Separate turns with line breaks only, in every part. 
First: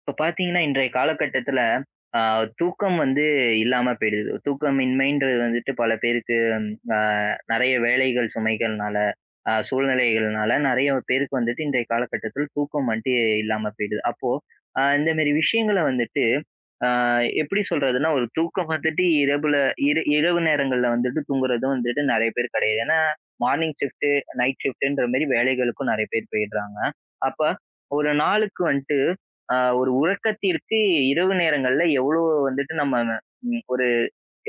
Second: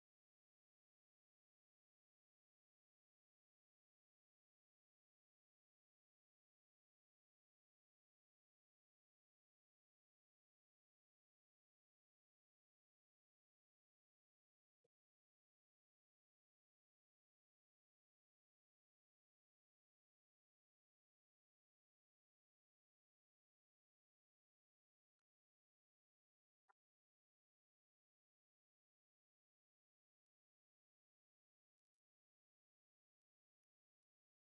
இப்ப பார்த்தீங்கன்னா, இன்றைய காலகட்டத்தில அ தூக்கம் வந்து இல்லாம போயிடுது. தூக்கமின்மைன்றது வந்துட்டு பல பேருக்கு அ நெறைய வேலைகள் சுமைகள்னால, சூழ்நிலைகள்னால நெறைய பேருக்கு வந்துட்டு இன்றைய காலகட்டத்தில் தூக்கம் வந்துட்டு இல்லாம போயிடுது. அப்போ இந்த மாரி விஷயங்கள வந்துட்டு ஆ எப்படி சொல்றதுன்னா, ஒரு தூக்கம் வந்துட்டு இரவுல இரவு நேரங்கள்ல வந்துட்டு தூங்குறது வந்துட்டு நெறைய பேர் கிடையாது. ஏன்னா, மார்னிங் ஷிஃப்ட், நைட் ஷிஃப்ட்ன்ற மாரி வேலைகளுக்கும் நெறைய பேர் போயிடுறாங்க. அப்ப ஒரு நாளுக்கு வந்துட்டு ஒரு உறக்கத்திற்கு இரவு நேரங்கள்ல எவ்வளோ வந்துட்டு நம்ம ஒரு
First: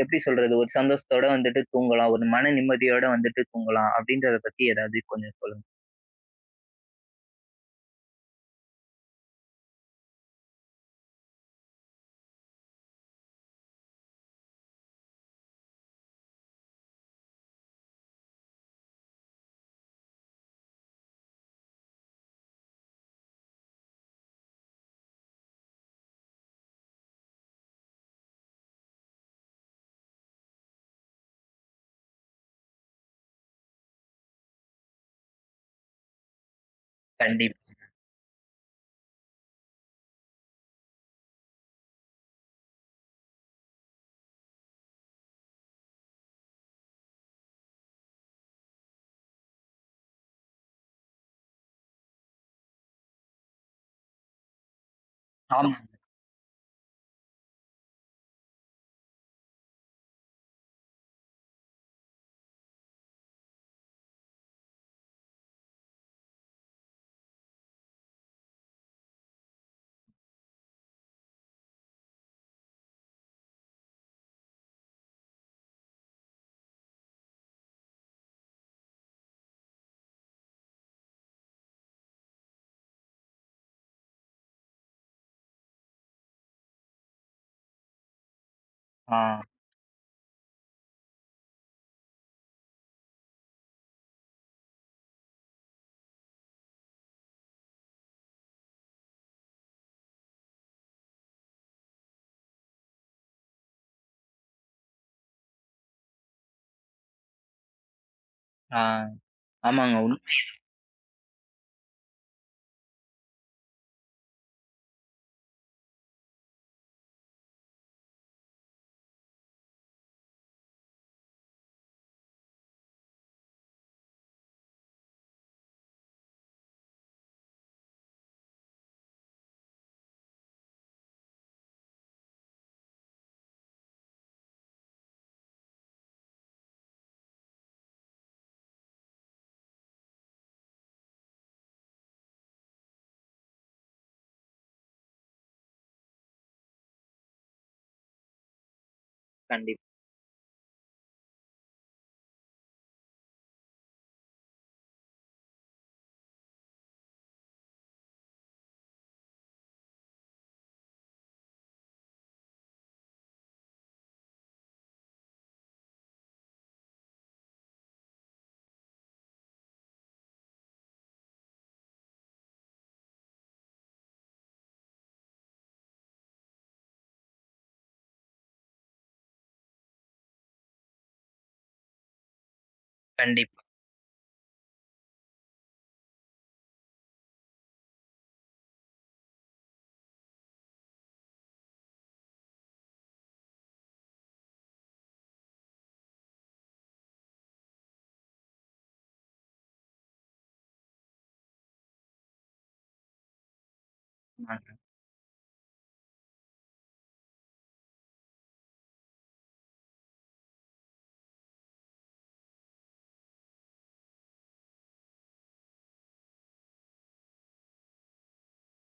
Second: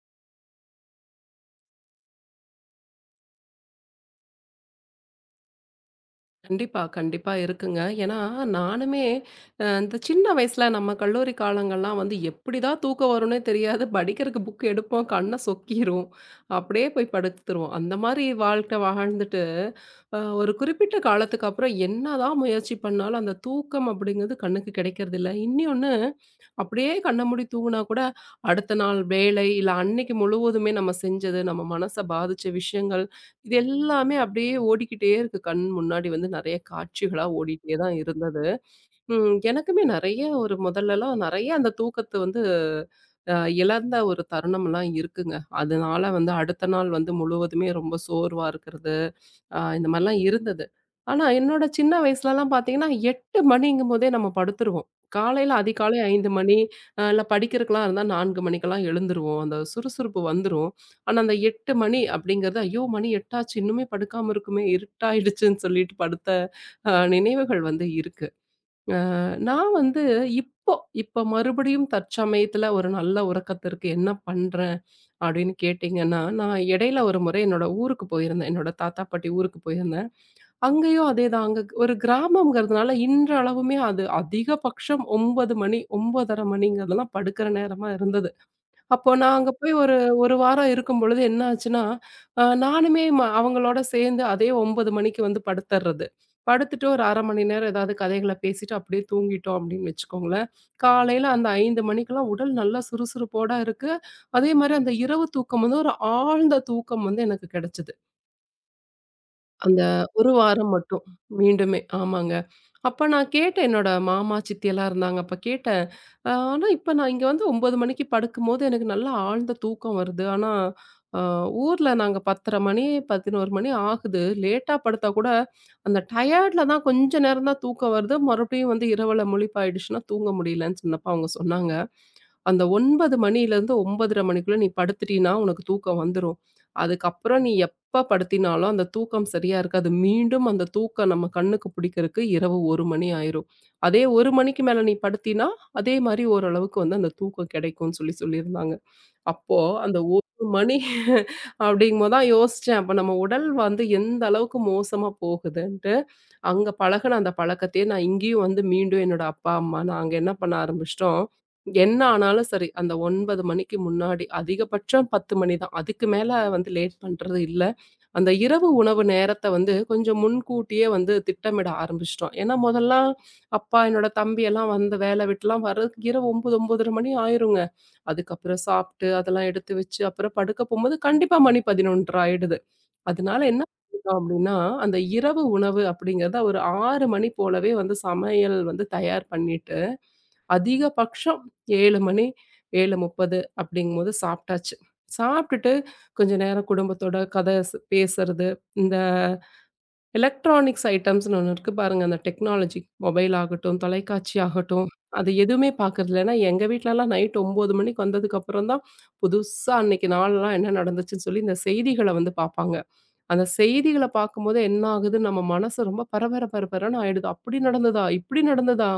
எப்படி சொல்றது? ஒரு சந்தோஷத்தோட வந்துட்டு தூங்கலாம். ஒரு மன நிம்மதியோட வந்துட்டு தூங்கலாம் அப்படின்றத பத்தி ஏதாவது கொஞ்சம் சொல்லுங்க.
கண்டிப்பா, கண்டிப்பா இருக்குங்க. ஏன்னா, நானுமே இந்த சின்ன வயசுல நம்ம கல்லூரி காலங்கள்லாம் வந்து எப்படிதான் தூக்கம் வரும்னே தெரியாது. படிக்கிறதுக்கு புக் எடுப்போம், கண்ண சொக்கிரும். அப்படியே போய் படுத்துருவோம். அந்த மாரி வாழ்க்கை வாழ்ந்துட்டு, ஒரு குறிப்பிட்ட காலத்துக்கு அப்புறம் என்னதான் முயற்சி பண்ணாலும் அந்த தூக்கம் அப்படிங்கிறது கண்ணுக்கு கிடைக்கிறதில்ல. இன்னியொன்னு, அப்படியே கண்ண மூடி தூங்குனா கூட, அடுத்த நாள் வேலை, இல்ல அன்னைக்கு முழுவதுமே நம்ம செஞ்சது, நம்ம மனச பாதிச்ச விஷயங்கள் இது எல்லாமே அப்படியே ஓடிக்கிட்டே இருக்கு. கண் முன்னாடி வந்து நெறைய காட்சிகளா
கண்டிப்பா.
ஓடிட்டே தான் இருந்தது. எனக்குமே நெறைய ஒரு முதல்லலாம் நெறைய அந்த தூக்கத்த வந்து அ இழந்த ஒரு தருணம்லாம் இருக்குங்க. அதனால வந்து அடுத்த நாள் வந்து முழுவதுமே ரொம்ப சோர்வா இருக்கிறது. இந்த மாரிலாம் இருந்தது. ஆனா, என்னோட சின்ன வயசுலலாம் பார்த்தீங்கன்னா, 8 மணிங்கும்போதே நம்ம படுத்துருவோம். காலையில
ஆமா.
அதிகாலை 5 மணி, இல்ல படிக்கிறதுக்கெல்லாம் இருந்தா 4 மணிக்கெல்லாம் எழுந்துருவோம். அந்த சுறுசுறுப்பு வந்துரும். ஆனா, அந்த 8 மணி அப்படிங்கிறது, ஐயோ! மணி 8 ஆச்சு இன்னுமே படுக்காம இருக்குமே, இருட்டாயிடுச்சுன்னு சொல்லிட்டு படுத்த நினைவுகள் வந்து இருக்கு. அ நான் வந்து இப்போ, இப்போ மறுபடியும் தற்சமயத்துல ஒரு நல்ல உறக்கத்திற்கு என்ன பண்றேன்? அப்படின்னு கேட்டீங்கன்னா, நான் இடையில ஒரு முறை என்னோட ஊருக்கு போயிருந்தேன். என்னோட தாத்தா, பாட்டி ஊருக்கு போயிருந்தேன். அங்கேயும் அதேதான். அங்க ஒரு கிராமம்ங்கிறதுனால இன்றளவுமே அது அதிகபட்சம் 9 மணி 9:30 மணிங்கிறதெல்லாம் படுக்கிற நேரமா இருந்தது. அப்போ
ஆ,
நான் அங்க போய் ஒரு 1 வாரம் இருக்கும்பொழுது என்ன ஆச்சுன்னா, நானுமே அவங்களோட சேர்ந்து அதே 9 மணிக்கு வந்து படுத்தர்றது. படுத்துட்டு ஒரு 1/2 மணி நேரம் ஏதாவது கதைகள பேசிட்டு அப்படியே தூங்கிட்டோம் அப்படின்னு வச்சுக்கோங்களேன். காலையில அந்த 5 மணிக்கெல்லாம் உடல் நல்லா சுறுசுறுப்போட இருக்கு. அதே மாரி அந்த இரவு தூக்கம் வந்து ஒரு ஆழ்ந்த தூக்கம் வந்து எனக்கு கிடைச்சது.
ஆ.
அந்த
ஆமாங்க.
1 வாரம் மட்டும். மீண்டுமே ஆமாங்க. அப்ப நான் கேட்டேன் என்னோட மாமா, சித்தியெல்லாம் இருந்தாங்க. அப்ப கேட்டேன். ஆனா இப்ப நான் இங்க வந்து 9 மணிக்கு படுக்கும்போது எனக்கு நல்லா ஆழ்ந்த தூக்கம் வருது. ஆனா அ ஊர்ல நாங்க 10:30 மணி, 11 மணி ஆகுது. லேட்டா படுத்தா கூட அந்த டயர்ட்ல தான் கொஞ்ச நேரம் தான் தூக்கம் வருது. மறுபடியும் வந்து இரவுல முழிப்பாயிடுச்சுன்னா தூங்க முடியலன்னு சொன்னப்ப அவங்க சொன்னாங்க. அந்த 9 மணிலேருந்து 9:30 மணிக்குள்ள நீ படுத்துட்டீன்னா, உனக்கு தூக்கம் வந்துரும். அதுக்கப்புறம் நீ எப்ப படுத்தினாலும் அந்த தூக்கம் சரியா இருக்காது. மீண்டும் அந்த தூக்கம் நம்ம கண்ணுக்கு பிடிக்கிறதுக்கு இரவு 1 மணி ஆயிரும். அதே 1 மணிக்கு மேல நீ படுத்தினா, அதே மாரி ஓரளவுக்கு வந்து அந்த தூக்கம் கிடைக்கும்னு சொல்லி சொல்லியிருந்தாங்க. அப்போ
கண்டிப்
அந்த 1 மணி அப்படிங்கும்போது தான் யோசிச்சேன். அப்ப நம்ம உடல் வந்து எந்த அளவுக்கு மோசமா போகுதுன்ட்டு, அங்க பழகுன அந்த பழக்கத்தையே நான் இங்கேயும் வந்து மீண்டும் என்னோட அப்பா, அம்மா நாங்க என்ன பண்ண ஆரம்பிச்சுட்டோம், என்ன ஆனாலும் சரி அந்த 9 மணிக்கு முன்னாடி அதிகபட்சம் 10 மணி தான். அதுக்கு மேல வந்து லேட் பண்றது இல்ல. அந்த இரவு உணவு நேரத்த வந்து கொஞ்சம் முன்கூட்டியே வந்து திட்டமிட ஆரம்பிச்சிட்டோம். ஏன்னா முதல்லாம் அப்பா, என்னோட தம்பி எல்லாம் வந்து வேலை விட்டுலாம் வர்றதுக்கு இரவு 9, 9:30 மணி ஆயிருங்க. அதுக்கப்புறம் சாப்பிட்டு, அதெல்லாம் எடுத்து வச்சு, அப்புறம் படுக்க போம்போது கண்டிப்பா மணி 11:30 ஆயிடுது. அதனால
கண்டிப்பா.
என்ன பண்ணிட்டோம் அப்படின்னா, அந்த இரவு உணவு அப்படிங்கிறத ஒரு 6 மணி போலவே வந்து சமையல் வந்து தயார் பண்ணிட்டு அதிகபட்சம் 7 மணி 7:30 அப்படிங்கும்போது சாப்பிட்டாச்சு. சாப்பிட்டுட்டு கொஞ்ச நேரம் குடும்பத்தோட கதை பேசுறது, இந்த எலக்ட்ரானிக்ஸ் ஐட்டம்ஸ்ன்னு ஒண்ணு இருக்கு பாருங்க. அந்த டெக்னாலஜி மொபைல் ஆகட்டும், தொலைக்காட்சி
ஆ,
ஆகட்டும், அது எதுவுமே பார்க்கறதில்ல. ஏன்னா எங்க வீட்லலாம் நைட் 9 மணிக்கு வந்ததுக்கப்புறம் தான் புதுசா அன்னைக்கு நாள்லாம் என்ன நடந்துச்சுன்னு சொல்லி இந்த செய்திகள வந்து பார்ப்பாங்க. அந்த செய்திகள பார்க்கும்போது என்ன ஆகுது, நம்ம மனசு ரொம்ப பரபர பரபரன்னு ஆயிடுது. "அப்படி நடந்ததா? இப்படி நடந்ததா?"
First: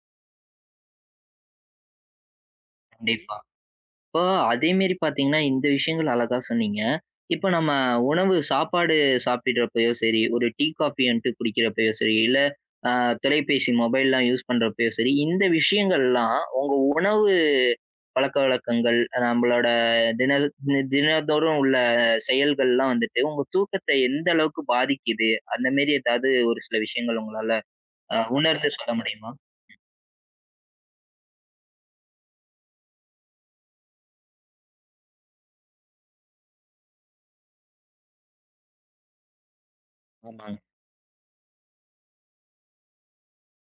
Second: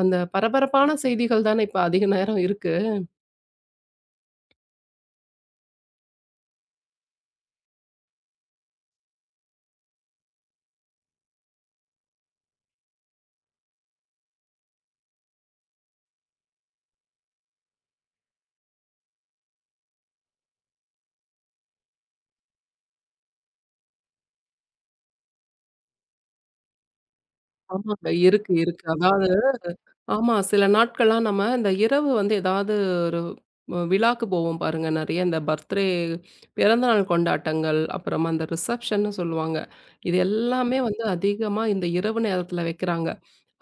அந்த பரபரப்பான செய்திகள் தானே இப்ப அதிக நேரம் இருக்கு.
கண்டிப்பா. இப்போ அதேமாரி பார்த்தீங்கன்னா, இந்த விஷயங்கள் அழகா சொன்னீங்க. இப்ப நம்ம உணவு சாப்பாடு சாப்பிடுறப்பயோ சரி, ஒரு டீ, காஃபின்ட்டு குடிக்கிறப்பயோ சரி, இல்ல அ தொலைபேசி மொபைல்லாம் யூஸ் பண்றப்பயோ சரி, இந்த விஷயங்கள்லாம் உணவு பழக்கவழக்கங்கள், நம்மளோட தின தின- தினந்தோறும் உள்ள செயல்கள்லாம் வந்துட்டு, உங்க தூக்கத்த எந்த அளவுக்கு பாதிக்குது? அந்த மாரி ஏதாவது ஒரு சில விஷயங்கள் உங்களால
ஆமாங்க. இருக்கு,
உணர்ந்து
இருக்கு.
சொல்ல
அதாவது
முடியுமா?
ஆமா. சில நாட்கள்லாம் நம்ம இந்த இரவு வந்து ஏதாவது ஒரு விழாக்கு போவோம் பாருங்க. நெறைய இந்த பர்த்டே பிறந்தநாள் கொண்டாட்டங்கள், அப்புறமா அந்த ரிசப்ஷன்னு சொல்லுவாங்க. இது
ஆமாங்க.
எல்லாமே வந்து அதிகமா இந்த இரவு நேரத்தில வைக்கிறாங்க.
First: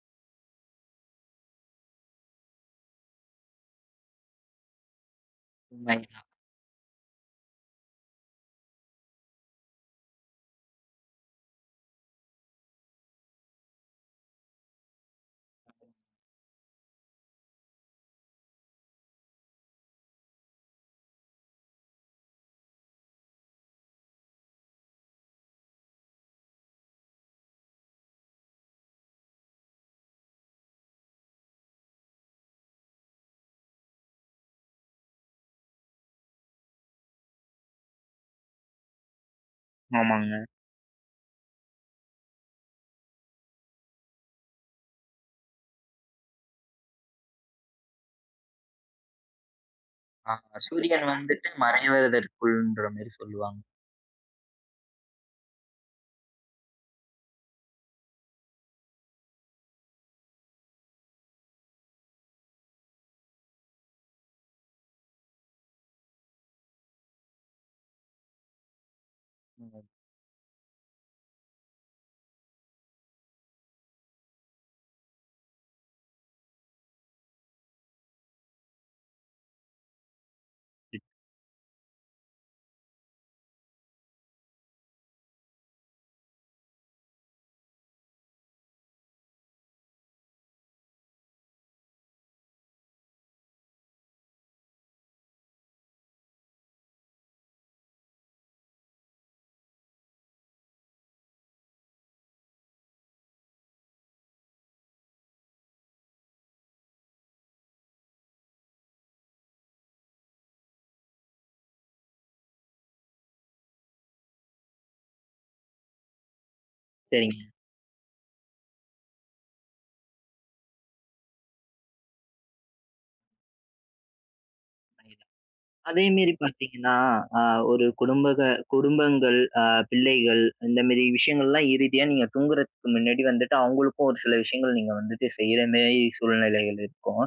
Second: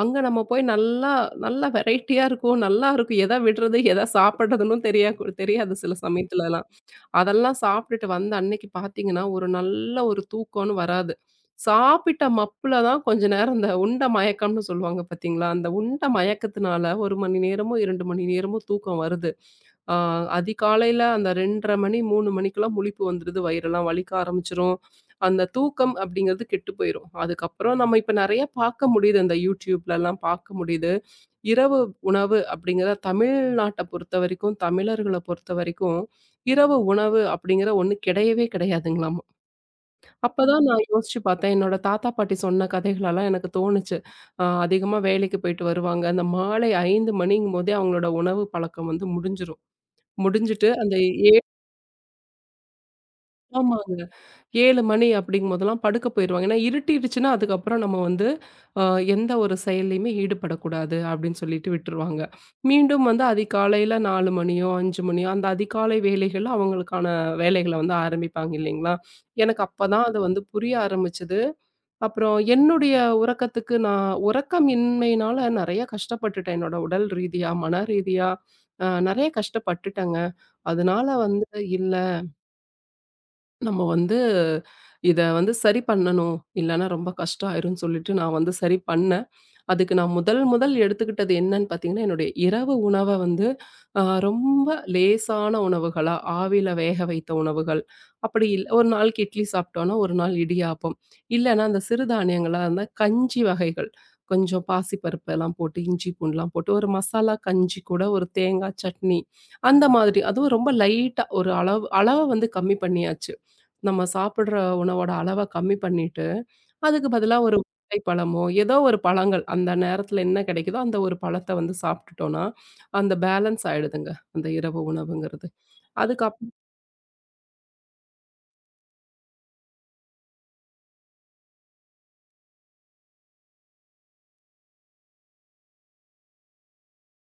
அங்க நம்ம போய் நல்லா நல்லா வெரைட்டியா இருக்கும். நல்லா இருக்கும். எத விடுறது, எத சாப்பிடுறதுன்னும் தெரியாது சில
உண்மை.
சமயத்துலலாம். அதெல்லாம் சாப்பிட்டுட்டு வந்த அன்னைக்கு பார்த்தீங்கன்னா, ஒரு நல்ல ஒரு தூக்கம்னு வராது. சாப்பிட்ட மப்புல தான் கொஞ்ச நேரம் இந்த உண்ட மயக்கம்னு சொல்லுவாங்க பார்த்தீங்களா? அந்த உண்ட மயக்கத்தினால 1 மணி நேரமோ, 2 மணி நேரமோ தூக்கம் வருது. ஆ, அதிகாலையில அந்த 2:30 மணி 3 மணிக்கெல்லாம் முழிப்பு வந்துருது. வயிறெல்லாம் வலிக்க ஆரம்பிச்சுரும். அந்த தூக்கம் அப்படிங்கிறது கெட்டு போயிரும். அதுக்கப்புறம் நம்ம இப்ப நெறைய பார்க்க முடியுது. இந்த YouTubeலலாம் பார்க்க முடியுது. இரவு உணவு அப்படிங்கிற தமிழ்நாட்ட பொறுத்தவரைக்கும், தமிழர்கள பொறுத்தவரைக்கும், இரவு உணவு அப்படிங்கிற ஒண்ணு கிடையவே கிடையாதுங்களாமா.
ஆமாங்க.
அப்பதான் நான் யோசிச்சு பார்த்தேன். என்னோட தாத்தா, பாட்டி சொன்ன கதைகளெல்லாம் எனக்கு தோணுச்சு. அதிகமா வேலைக்கு போயிட்டு வருவாங்க. அந்த மாலை 5 மணிங்கும்போதே அவங்களோட உணவு பழக்கம் வந்து முடிஞ்சிரும்.
ஆ
முடிஞ்சுட்டு அந்த
சூரியன்
7
வந்துட்டு மறைவதற்குள்ன்ற மாரி சொல்லுவாங்க.
ஆமாங்க. 7 மணி அப்படிங்கும்போதெல்லாம் படுக்க போயிருவாங்க. ஏன்னா இருட்டிடுச்சுன்னா, அதுக்கப்புறம் நம்ம வந்து அ எந்த ஒரு செயல்லயுமே ஈடுபடக்கூடாது அப்படின்னு சொல்லிட்டு விட்டுருவாங்க. மீண்டும் வந்து அதிகாலையில 4 மணியோ, 5 மணியோ அந்த அதிகாலை வேலைகள்ல அவங்களுக்கான வேலைகள வந்து ஆரம்பிப்பாங்க இல்லைங்களா? எனக்கு
ம்.
அப்பதான் அது வந்து புரிய ஆரம்பிச்சது. அப்புறம் என்னுடைய உறக்கத்துக்கு நான் உறக்கமின்மையினால நெறைய கஷ்டப்பட்டுட்டேன். என்னோட உடல் ரீதியா, மன ரீதியா நெறைய கஷ்டப்பட்டுட்டேங்க. அதனால வந்து இல்ல நம்ம வந்து இத வந்து சரி பண்ணணும். இல்லன்னா ரொம்ப கஷ்டம் ஆயிரும்ன்னு சொல்லிட்டு நான் வந்து சரி பண்ணேன். அதுக்கு நான் முதல் முதல் எடுத்துக்கிட்டது என்னன்னு பார்த்தீங்கன்னா, என்னுடைய இரவு உணவ வந்து ரொம்ப லேசான உணவுகளா, ஆவியில வேக வைத்த உணவுகள். அப்படி ஒரு நாளைக்கு இட்லி சாப்பிட்டோம்னா, ஒரு நாள் இடியாப்பம். இல்லன்னா அந்த சிறுதானியங்களா இருந்தா கஞ்சி வகைகள். கொஞ்சம் பாசி பருப்பெல்லாம் போட்டு, இஞ்சி பூண்டுலாம் போட்டு ஒரு மசாலா கஞ்சி கூட ஒரு தேங்காய் சட்னி, அந்த மாதிரி. அதுவும் ரொம்ப லைட்டா ஒரு அளவு அளவ வந்து கம்மி பண்ணியாச்சு. நம்ம சாப்பிடுற உணவோட அளவ கம்மி பண்ணிட்டு, அதுக்கு பதிலா
சரிங்க.
ஒரு வாழை பழமோ, ஏதோ ஒரு பழங்கள் அந்த நேரத்துல என்ன கிடைக்குதோ, அந்த ஒரு பழத்த வந்து சாப்பிட்டுட்டோம்னா, அந்த பேலன்ஸ் ஆயிடுதுங்க. அந்த இரவு
புரியுது.
உணவுங்கிறது.
அதேமாரி
அதுக்கப்புறம்
பார்த்தீங்கன்னா, அ ஒரு குடும்பங்கள், பிள்ளைகள் இந்த மாரி விஷயங்கள்லாம் இறுதியா நீங்க தூங்குறதுக்கு முன்னாடி வந்துட்டு, அவங்களுக்கும் ஒரு சில விஷயங்கள் நீங்க வந்துட்டு செய்ற மாரி சூழ்நிலைகள் இருக்கும்.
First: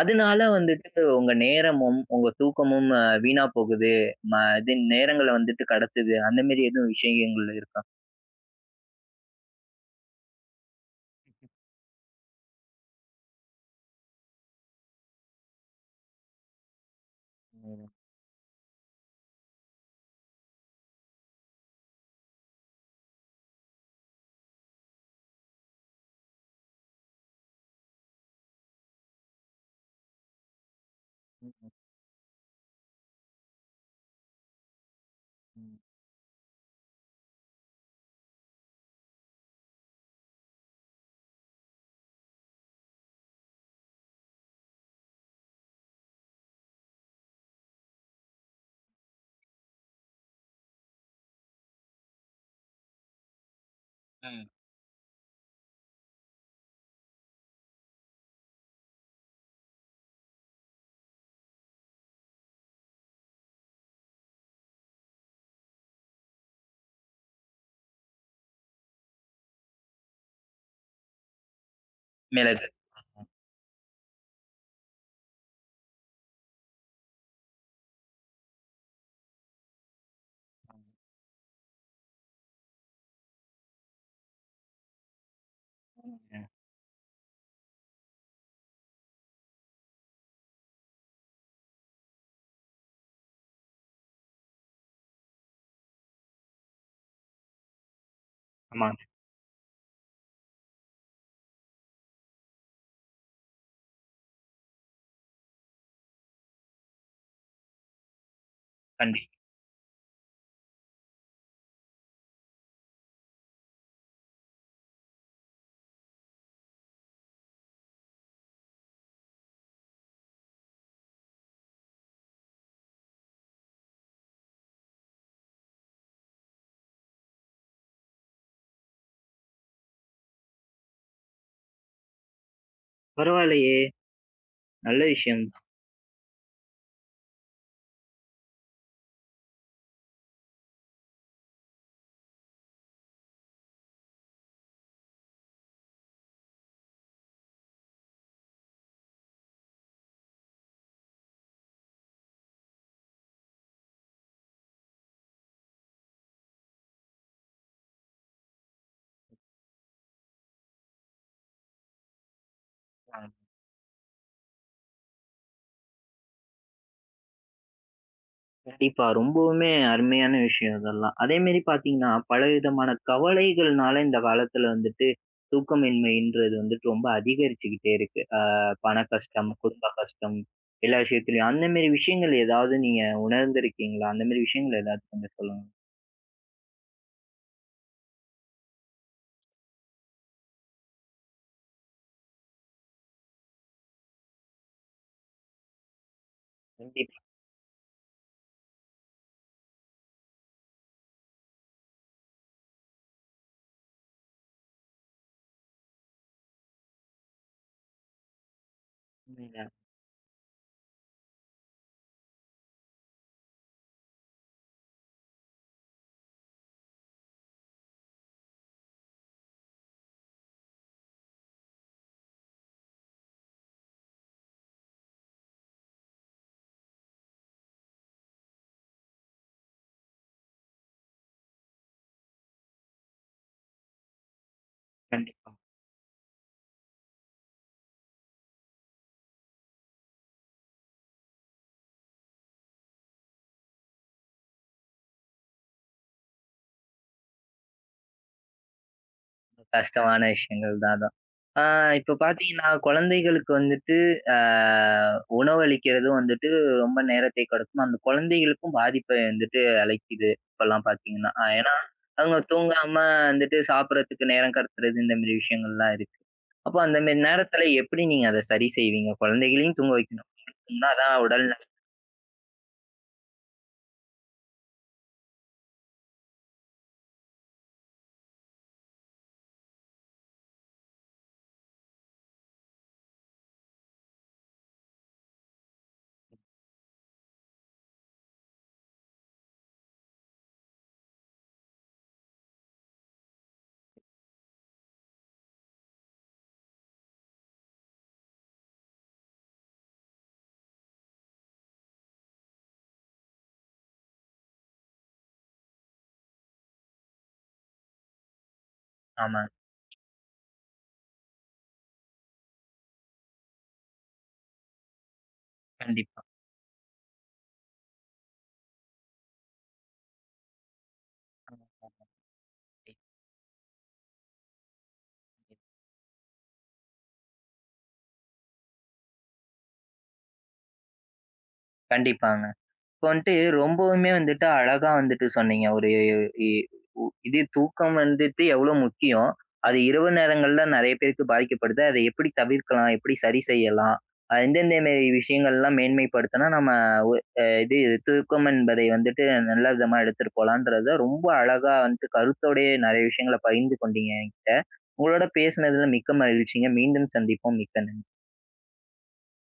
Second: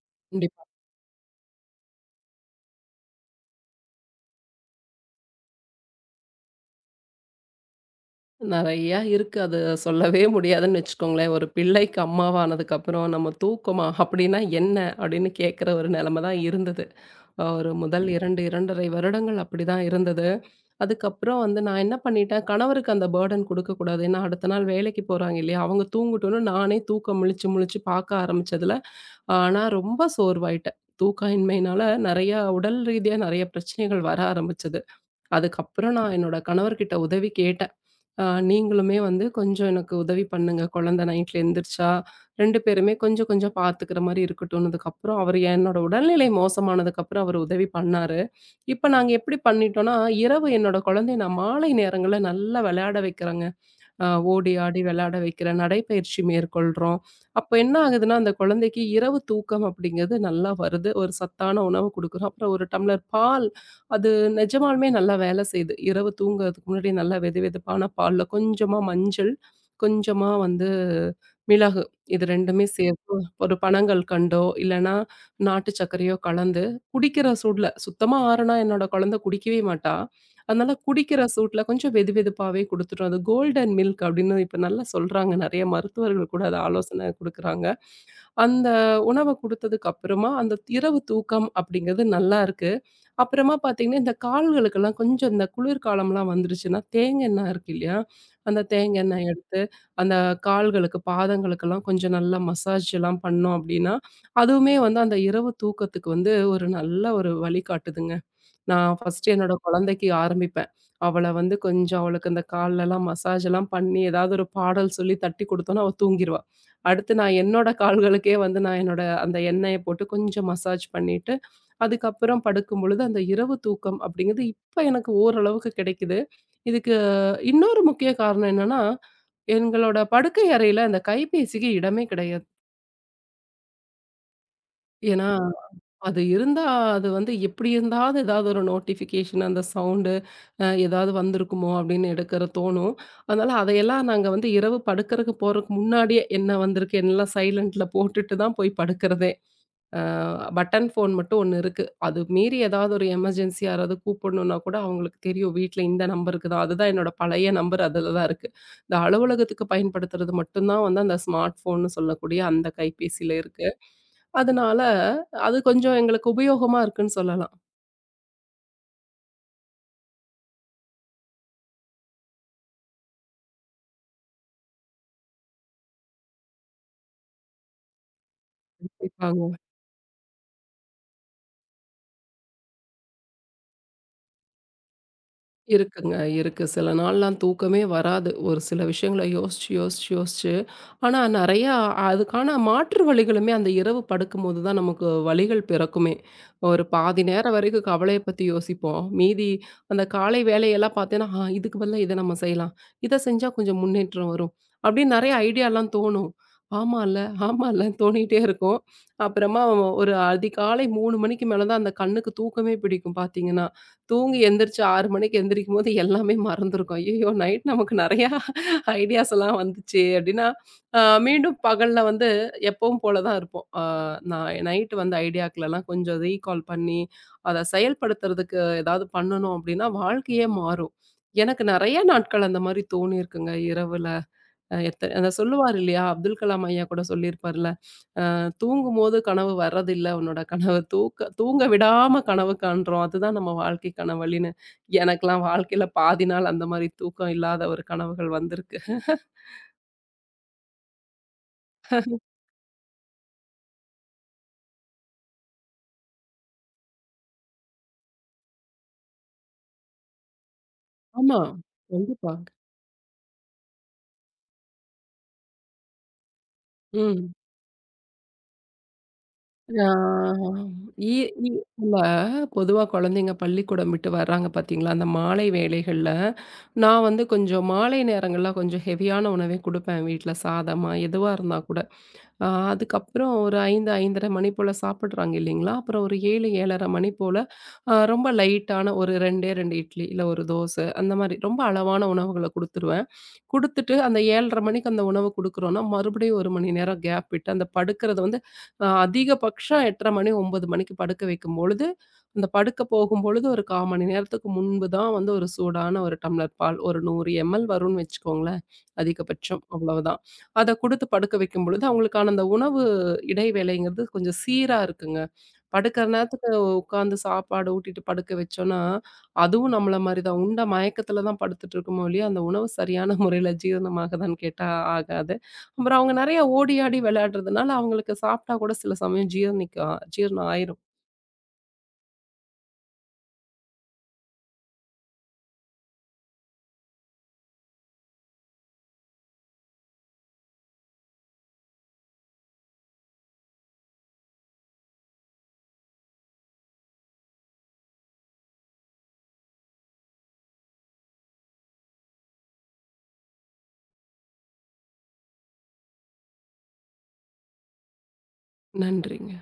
அதனால
கண்டிப்பா
வந்துட்டு உங்க நேரமும், உங்க தூக்கமும் வீணா போகுது. இது நேரங்கள வந்துட்டு கடத்துது. அந்த மாரி எதுவும் விஷயங்கள் இருக்கா?
நெறைய இருக்கு. அது சொல்லவே முடியாதுன்னு வச்சுக்கோங்களேன். ஒரு பிள்ளைக்கு அம்மாவானதுக்கப்புறம், "நம்ம தூக்கமா? அப்படின்னா என்ன?" அப்படின்னு கேட்கிற ஒரு நிலைமை தான் இருந்தது. ஒரு
ம்.
முதல் 2, 2 1/2 வருடங்கள் அப்படிதான் இருந்தது. அதுக்கப்புறம் வந்து நான் என்ன பண்ணிட்டேன், கணவருக்கு அந்த பர்டன் குடுக்கக்கூடாது. ஏன்னா, அடுத்த நாள் வேலைக்கு போறாங்க இல்லையா? அவங்க தூங்கட்டும்னு நானே தூக்கம் முழிச்சு முழிச்சு பார்க்க ஆரம்பிச்சதுல, ஆனா, ரொம்ப சோர்வாயிட்டேன்.
ம்.
தூக்கயின்மையினால நெறையா உடல் ரீதியா நெறைய பிரச்சனைகள் வர ஆரம்பிச்சது. அதுக்கப்புறம் நான் என்னோட கணவர்கிட்ட உதவி கேட்டேன். "அ நீங்களுமே வந்து கொஞ்சம் எனக்கு உதவி பண்ணுங்க. குழந்தை நைட்ல எந்திரிச்சா, 2 பேருமே கொஞ்சம் கொஞ்சம் பார்த்துக்கிற மாரி இருக்கட்டும்னதுக்கப்புறம்" அவரு என்னோட உடல்நிலை மோசமானதுக்கப்புறம் அவரு உதவி பண்ணாரு. இப்ப நாங்க எப்படி பண்ணிட்டோம்னா, இரவு என்னோட குழந்தைய நான் மாலை நேரங்கள்ல நல்லா விளையாட வைக்கிறேங்க.
ம்.
ஓடி ஆடி விளையாட வைக்கிறேன், நடைப்பயிற்சி மேற்கொள்றோம். அப்ப என்ன ஆகுதுன்னா, அந்த குழந்தைக்கு இரவு தூக்கம் அப்படிங்கிறது நல்லா வருது. ஒரு சத்தான உணவு குடுக்குறோம். அப்புறம் ஒரு டம்ளர் பால், அது நிஜமாலுமே நல்லா வேலை செய்யுது. இரவு தூங்குறதுக்கு முன்னாடி நல்லா வெது வெதுப்பான பால்ல கொஞ்சமா மஞ்சள், கொஞ்சமா வந்து மிளகு இது 2மே
மிளகு.
சேர்த்து ஒரு பனங்கள் கண்டோ, இல்லன்னா நாட்டு சர்க்கரையோ கலந்து குடிக்கிற சூடுல சுத்தமா ஆறுனா என்னோட குழந்தை குடிக்கவே மாட்டா. அதனால குடிக்கிற சூட்ல கொஞ்சம் வெதுவெதுப்பாவே குடுத்துட்டோம். அது கோல்டன் மில்க் அப்படின்னு இப்ப நல்லா சொல்றாங்க. நெறைய மருத்துவர்கள் கூட
ம்.
அத ஆலோசனை குடுக்குறாங்க. அந்த உணவ குடுத்ததுக்கு அப்புறமா, அந்த இரவு தூக்கம் அப்படிங்கிறது நல்லா இருக்கு. அப்புறமா பார்த்தீங்கன்னா, இந்த கால்களுக்கெல்லாம் கொஞ்சம் இந்த குளிர்காலம்லாம் வந்துருச்சுன்னா, தேங்கெண்ணெய் இருக்கு இல்லையா? அந்த
ஆமா.
தேங்கெண்ணெய் எடுத்து, அந்த கால்களுக்கு, பாதங்களுக்கெல்லாம் கொஞ்சம் நல்லா மசாஜ் எல்லாம் பண்ணோம் அப்படின்னா, அதுவுமே வந்து அந்த இரவு தூக்கத்துக்கு வந்து ஒரு நல்ல ஒரு வழிகாட்டுதுங்க. நான்
கண்டிப்பா.
ஃபர்ஸ்ட்டு என்னோட குழந்தைக்கு ஆரம்பிப்பேன். அவள வந்து கொஞ்சம் அவளுக்கு அந்த கால்லலாம் மசாஜ் எல்லாம் பண்ணி, ஏதாவது ஒரு பாடல் சொல்லி தட்டி குடுத்தோம்னா, அவ தூங்கிருவா. அடுத்து நான் என்னோட கால்களுக்கே வந்து நான் என்னோட அந்த எண்ணெய போட்டு கொஞ்சம் மசாஜ் பண்ணிட்டு, அதுக்கப்புறம் படுக்கும்பொழுது அந்த இரவு தூக்கம் அப்படிங்கிறது இப்ப எனக்கு ஓரளவுக்கு கிடைக்குது. இதுக்கு இன்னொரு முக்கிய காரணம் என்னன்னா, எங்களோட படுக்கை அறையில அந்த கைபேசிக்கு இடமே கிடையாது.
பரவாயில்லையே! நல்ல
ஏன்னா
விஷயம்
அது இருந்தா, அது வந்து எப்படி இருந்தாவது ஏதாவது ஒரு நோட்டிஃபிகேஷன் அந்த சவுண்டு ஏதாவது வந்திருக்குமோ அப்படின்னு எடுக்கிற தோணும். அதனால அதையெல்லாம் நாங்க வந்து இரவு படுக்கறக்கு போறதுக்கு முன்னாடியே என்ன வந்திருக்கு எல்லாம் சைலன்ட்ல போட்டுட்டு தான் போய் படுக்கிறதே. அ பட்டன் ஃபோன் மட்டும் ஒண்ணு இருக்கு. அது மீறி ஏதாவது ஒரு எமர்ஜென்சி யாராவது கூப்பிடணும்னா கூட அவங்களுக்கு தெரியும் வீட்ல இந்த நம்பருக்கு தான். அதுதான் என்னோட பழைய நம்பர் அதில தான் இருக்கு. இந்த அலுவலகத்துக்கு பயன்படுத்துறது மட்டும் தான் வந்து அந்த ஸ்மார்ட் ஃபோன்னு சொல்லக்கூடிய அந்த
தான்.
கைபேசியில இருக்கு. அதனால, அது கொஞ்சம் எங்களுக்கு உபயோகமா இருக்குன்னு சொல்லலாம்.
கண்டிப்பா. ரொம்பவுமே அருமையான விஷயம் இதெல்லாம். அதேமாரி பார்த்தீங்கன்னா, பலவிதமான கவலைகள்னால இந்த காலத்துல வந்துட்டு தூக்கமின்மைன்றது வந்துட்டு ரொம்ப அதிகரிச்சுக்கிட்டே இருக்கு. பண
கண்டிப்பாங்க.
கஷ்டம், குடும்ப கஷ்டம் எல்லா விஷயத்துலயும். அந்த மாரி விஷயங்கள் ஏதாவது நீங்க உணர்ந்திருக்கீங்களா? அந்த மாரி விஷயங்கள் ஏதாவது கொஞ்சம் சொல்லுங்க.
இருக்குங்க, இருக்கு. சில நாள்லாம் தூக்கமே வராது. ஒரு சில விஷயங்கள யோசிச்சு, யோசிச்சு, யோசிச்சு ஆனா, நெறையா அதுக்கான மாற்று வழிகளுமே அந்த இரவு படுக்கும்போது தான் நமக்கு வழிகள் பிறக்குமே. ஒரு
கண்டிப்பா.
பாதி நேரம் வரைக்கும் கவலைய பத்தி யோசிப்போம். மீதி அந்த காலை வேலையெல்லாம் பார்த்தேன்னா, "ஆ இதுக்கு பதிலா இத நம்ம செய்யலாம். இத செஞ்சா கொஞ்சம் முன்னேற்றம் வரும்." அப்படின்னு நெறைய ஐடியாலாம் தோணும். ஆமால்ல, ஆமால்ல தோணிட்டே இருக்கும். அப்புறமா
உண்மைதான்.
ஒரு அதிகாலை 3 மணிக்கு மேல தான் அந்த கண்ணுக்கு தூக்கமே பிடிக்கும் பார்த்தீங்கன்னா. தூங்கி எந்திரிச்சு 6 மணிக்கு எந்திரிக்கும்போது எல்லாமே மறந்துருக்கும். "ஐயய்யோ! நைட் நமக்கு நெறையா ஐடியாஸ் எல்லாம் வந்துச்சே!" அப்படின்னா மீண்டும் பகல்ல வந்து எப்பவும் போல தான் இருப்போம். நான் நைட்டு வந்து ஐடியாக்கள்லாம் கொஞ்சம் ரீகால் பண்ணி, அத செயல்படுத்துறதுக்கு ஏதாவது பண்ணணும் அப்டின்னா, வாழ்க்கையே மாறும். எனக்கு நெறைய நாட்கள் அந்த மாரி தோணியிருக்குங்க இரவுல. எத்த அத
கண்டிப்பா.
சொல்லுவாரு இல்லையா? அப்துல் கலாம் ஐயா கூட சொல்லியிருப்பார்ல, தூங்கும்போது கனவு வர்றதில்ல உன்னோட கனவு. தூக்க தூங்க விடாம கனவு காண்றோம். அதுதான் நம்ம வாழ்க்கைக்கான வழின்னு." எனக்கெல்லாம் வாழ்க்கையில பாதி நாள் அந்த மாரி தூக்கம் இல்லாத ஒரு கனவுகள் வந்திருக்கு.
கஷ்டமான விஷயங்கள் தான் அதான். ஆ இப்ப பார்த்தீங்கன்னா, குழந்தைகளுக்கு வந்துட்டு அ உணவளிக்கிறதும் வந்துட்டு ரொம்ப நேரத்தை கொடுக்கும். அந்த குழந்தைகளுக்கும் பாதிப்பை வந்துட்டு அளிக்குது. இப்பலாம் பார்த்தீங்கன்னா.
ஆமா.
ஏன்னா,
கண்டிப்பா.
அவங்க தூங்காம வந்துட்டு சாப்பிடறதுக்கு நேரம் கடத்துறது இந்த மாரி விஷயங்கள்லாம் இருக்கு. அப்போ அந்த மாரி
ம்.
நேரத்துல எப்படி நீங்க அத சரி செய்வீங்க? குழந்தைகளையும்
ஆ.
தூங்க வைக்கணும். தூங்கினா
இ
அதான் உடல்
இ
நலம்.
இல்ல பொதுவா குழந்தைங்க பள்ளிக்கூடம் விட்டு வர்றாங்க பார்த்தீங்களா, அந்த மாலை வேளைகள்ல, நான் வந்து கொஞ்சம் மாலை நேரங்கள்ல கொஞ்சம் ஹெவியான உணவே குடுப்பேன் வீட்ல. சாதமா, எதுவா இருந்தா கூட. அதுக்கப்புறம் ஒரு 5, 5:30 மணி போல சாப்பிடுறாங்க இல்லைங்களா, அப்புறம் ஒரு 7, 7:30 மணி போல ரொம்ப லைட்டான ஒரு 2டே 2 இட்லி, இல்ல ஒரு தோசை அந்த மாரி ரொம்ப அளவான உணவுகள குடுத்துருவேன். குடுத்துட்டு அந்த 7:30 மணிக்கு அந்த உணவு குடுக்குறோம்னா, மறுபடியும் 1 மணி நேரம் கேப் விட்டு அந்த படுக்கிறது வந்து அதிகபட்சம் 8:30 மணி 9:00 மணிக்கு படுக்க வைக்கும்பொழுது, அந்த படுக்க போகும்பொழுது ஒரு 1/4 மணி நேரத்துக்கு முன்பு தான் வந்து ஒரு சூடான ஒரு டம்ளர் பால், ஒரு 100 எம்எல் வரும்னு வச்சுக்கோங்களேன்,
ஆமா.
அதிகபட்சம் அவ்வளவுதான். அத குடுத்து படுக்க வைக்கும்பொழுது, அவங்களுக்கான அந்த உணவு இடைவேளைங்கிறது கொஞ்சம் சீரா இருக்குங்க. படுக்கிற
கண்டிப்பா.
நேரத்துக்கு உட்காந்து சாப்பாடு ஊட்டிட்டு படுக்க வச்சோம்னா, அதுவும் நம்மள மாரி தான். உண்ட மயக்கத்தில தான்
ஆமா,
படுத்துட்டு இருக்குமோ
ஆமா.
ஒழிய, அந்த உணவு சரியான முறையில ஜீரணம் ஆகுதான்னு கேட்டா ஆகாது. அப்புறம் அவங்க நெறைய ஓடி ஆடி விளையாடுறதுனால, அவங்களுக்கு சாப்பிட்டா கூட சில சமயம் ஜீரணிக்க ஜீரணம் ஆயிரும்.
கண்டிப்பாங்க. இப்போ வந்துட்டு ரொம்பவுமே வந்துட்டு அழகா வந்துட்டு சொன்னீங்க. ஒரு இ இதே தூக்கம் வந்துட்டு எவ்வளோ முக்கியம். அது இரவு நேரங்கள்ல நெறைய பேருக்கு பாதிக்கப்படுது. அத எப்படி தவிர்க்கலாம்? எப்படி சரி செய்யலாம்? எந்தெந்த மேரி விஷயங்கள்லாம் மேன்மைப்படுத்துனா, நம்ம ஒ இது தூக்கம் என்பதை வந்துட்டு நல்ல விதமா எடுத்துட்டு போலான்றத ரொம்ப அழகா வந்துட்டு கருத்தோடயே நெறைய விஷயங்கள பகிர்ந்து கொண்டீங்க என்கிட்ட. உங்களோட பேசுனதுல மிக்க மகிழ்ச்சிங்க. மீண்டும் சந்திப்போம். மிக்க நன்றி.
நன்றிங்க.